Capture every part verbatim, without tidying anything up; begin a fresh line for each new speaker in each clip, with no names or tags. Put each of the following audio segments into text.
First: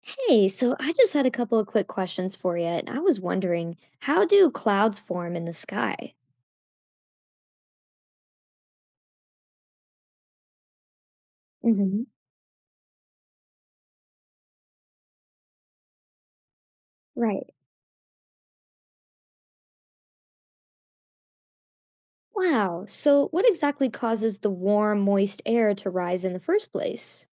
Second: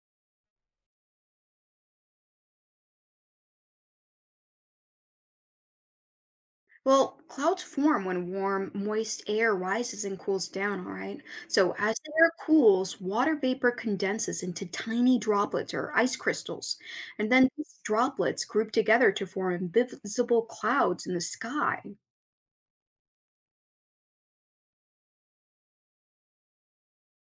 Hey, so I just had a couple of quick questions for you, and I was wondering, how do clouds form in the sky?
Well, clouds form when warm, moist air rises and cools down, all right? So, as
Hmm.
the air cools, water vapor condenses into tiny droplets or ice crystals. And
Right.
then these droplets group together to form invisible clouds in the sky.
Wow, so what exactly causes the warm, moist air to rise in the first place?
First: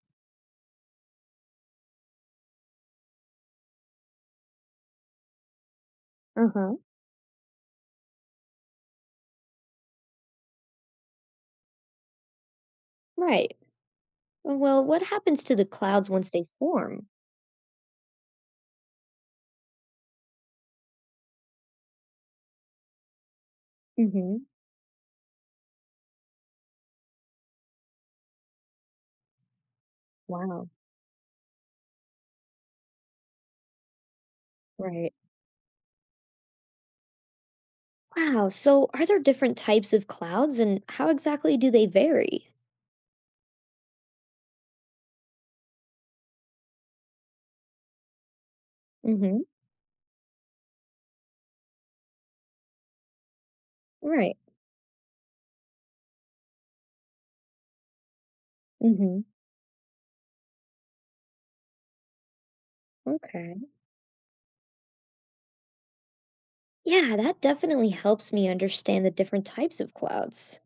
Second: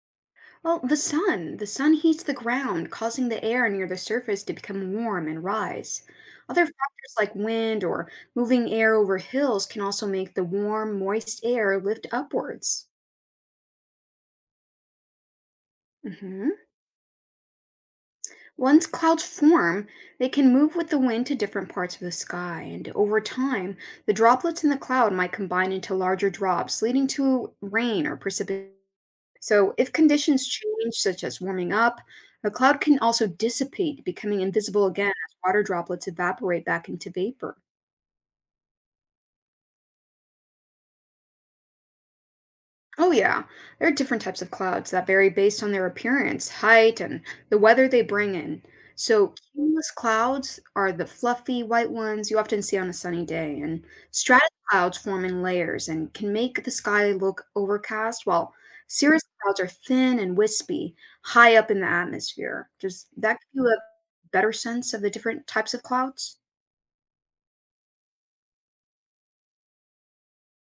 Well, the sun. The sun heats the ground, causing the air near the surface to become warm and rise. Other
Uh-huh.
factors like wind or moving air over hills can also make the warm, moist air lift upwards.
Right. Well, what happens to the clouds once they
hmm
form?
Once clouds form, they can move with the wind to different parts of the sky, and over time, the
Hmm.
droplets in the cloud might combine into larger drops, leading to rain or precipitation. So, if conditions
Wow.
change, such as warming up, a cloud can also dissipate, becoming invisible again
Right.
as water droplets evaporate back into vapor.
Wow, so are there different types of clouds, and how exactly do they vary?
Oh, yeah. There are different types of clouds that vary based on their appearance, height, and the weather they bring in. So,
Hmm.
cumulus clouds are the fluffy white ones you often see on a sunny day, and
Right.
stratus clouds form in layers and can make the sky look overcast, while
Hmm.
cirrus clouds are thin and wispy, high up in the atmosphere. Does that
Okay.
give you a better sense of the different types of clouds?
Yeah, that definitely helps me understand the different types of clouds.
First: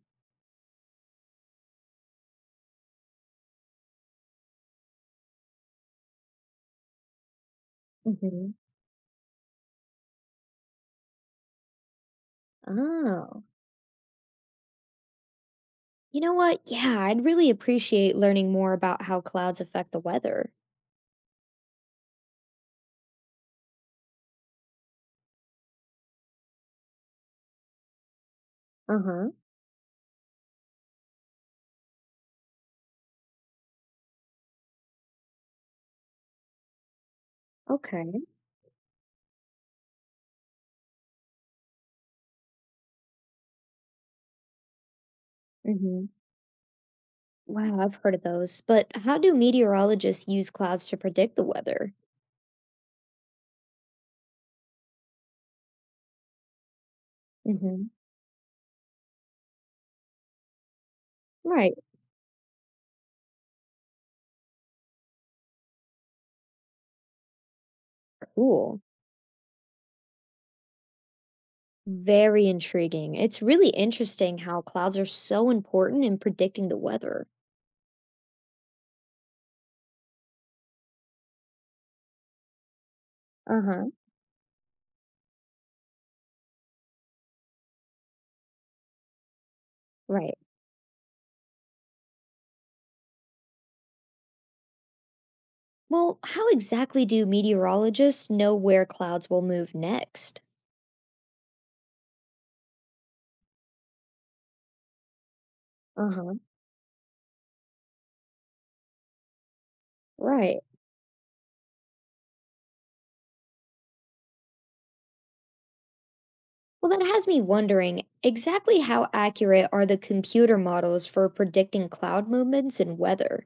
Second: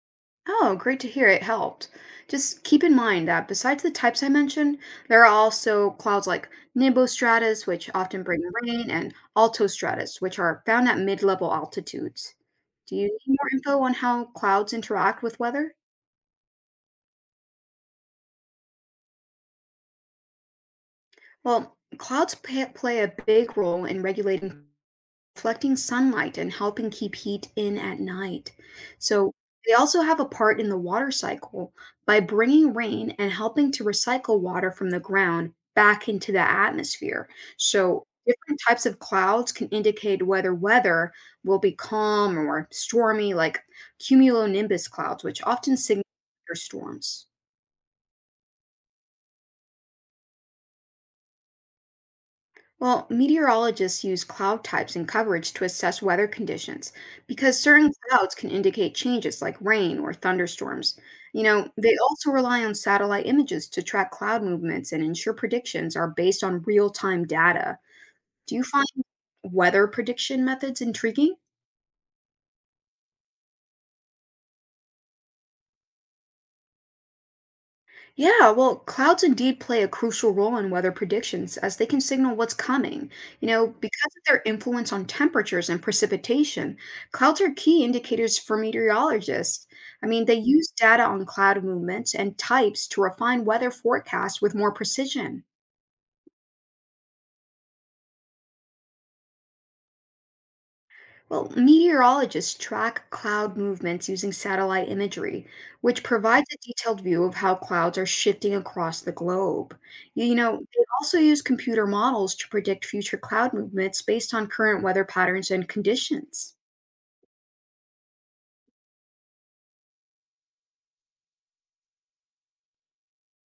Oh, great to hear it helped. Just keep in mind that besides the types I mentioned, there are also clouds like nimbostratus, which often bring
Hmm.
rain, and altostratus, which are found at mid level altitudes. Do you need
Oh,
more info on how clouds interact with weather?
you know what? Yeah, I'd really appreciate learning more about how clouds affect the weather.
Well, clouds pa- play a big role in regulating reflecting sunlight and helping keep heat in at night.
Uh huh.
So they also have a part in the water cycle by bringing rain and helping to recycle water from the ground back into the atmosphere. So
Okay.
different types of clouds can indicate whether weather will be calm or stormy, like cumulonimbus clouds, which often signal
Hmm.
thunderstorms.
Wow, I've heard of those. But how do meteorologists use clouds to predict the weather?
Well, meteorologists use cloud types and coverage to assess weather conditions because
Hmm.
certain clouds can indicate changes like rain or thunderstorms. You know,
Right,
they also rely on satellite images to track cloud movements and ensure predictions are based on real time data. Do you
cool.
find weather prediction methods intriguing?
Very intriguing. It's really interesting how clouds are so important in predicting the weather.
Yeah, well, clouds indeed play a crucial role in weather predictions as they can signal what's coming. You
Uh
know,
huh.
because of their influence on temperatures and precipitation, clouds are key indicators for meteorologists. I mean, they
Right.
use data on cloud movements and types to refine weather forecasts with more precision.
Well, how exactly do meteorologists know where clouds will move next?
Well, meteorologists track cloud movements using satellite imagery, which
Uh huh.
provides a detailed view of how clouds are shifting across the globe. You you know,
Right.
they also use computer models to predict future cloud movements based on current weather patterns and conditions.
Well, that has me wondering exactly how accurate are the computer models for predicting cloud movements and weather?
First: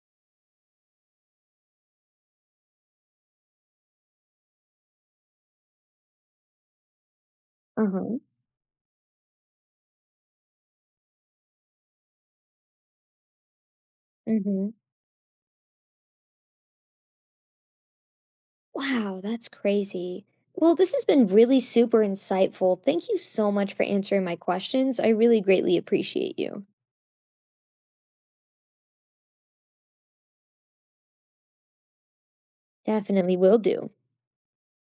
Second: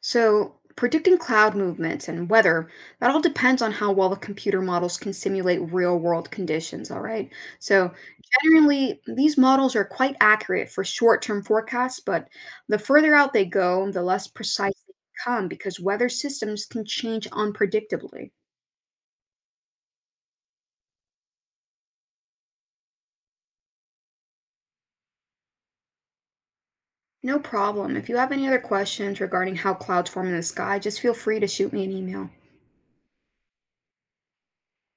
So, predicting cloud movements and weather, that all depends on how well the computer models can simulate real world conditions, all right?
Uh
So,
huh.
generally, these models are quite accurate for short term forecasts, but the further out they go, the less
Mm-hmm.
precise they become because weather systems can change unpredictably.
Wow, that's crazy. Well, this has been really super insightful. Thank you so much for answering my questions. I really greatly appreciate you.
No problem. If you have any other questions regarding how clouds form in the sky, just feel free to shoot me an email.
Definitely will do.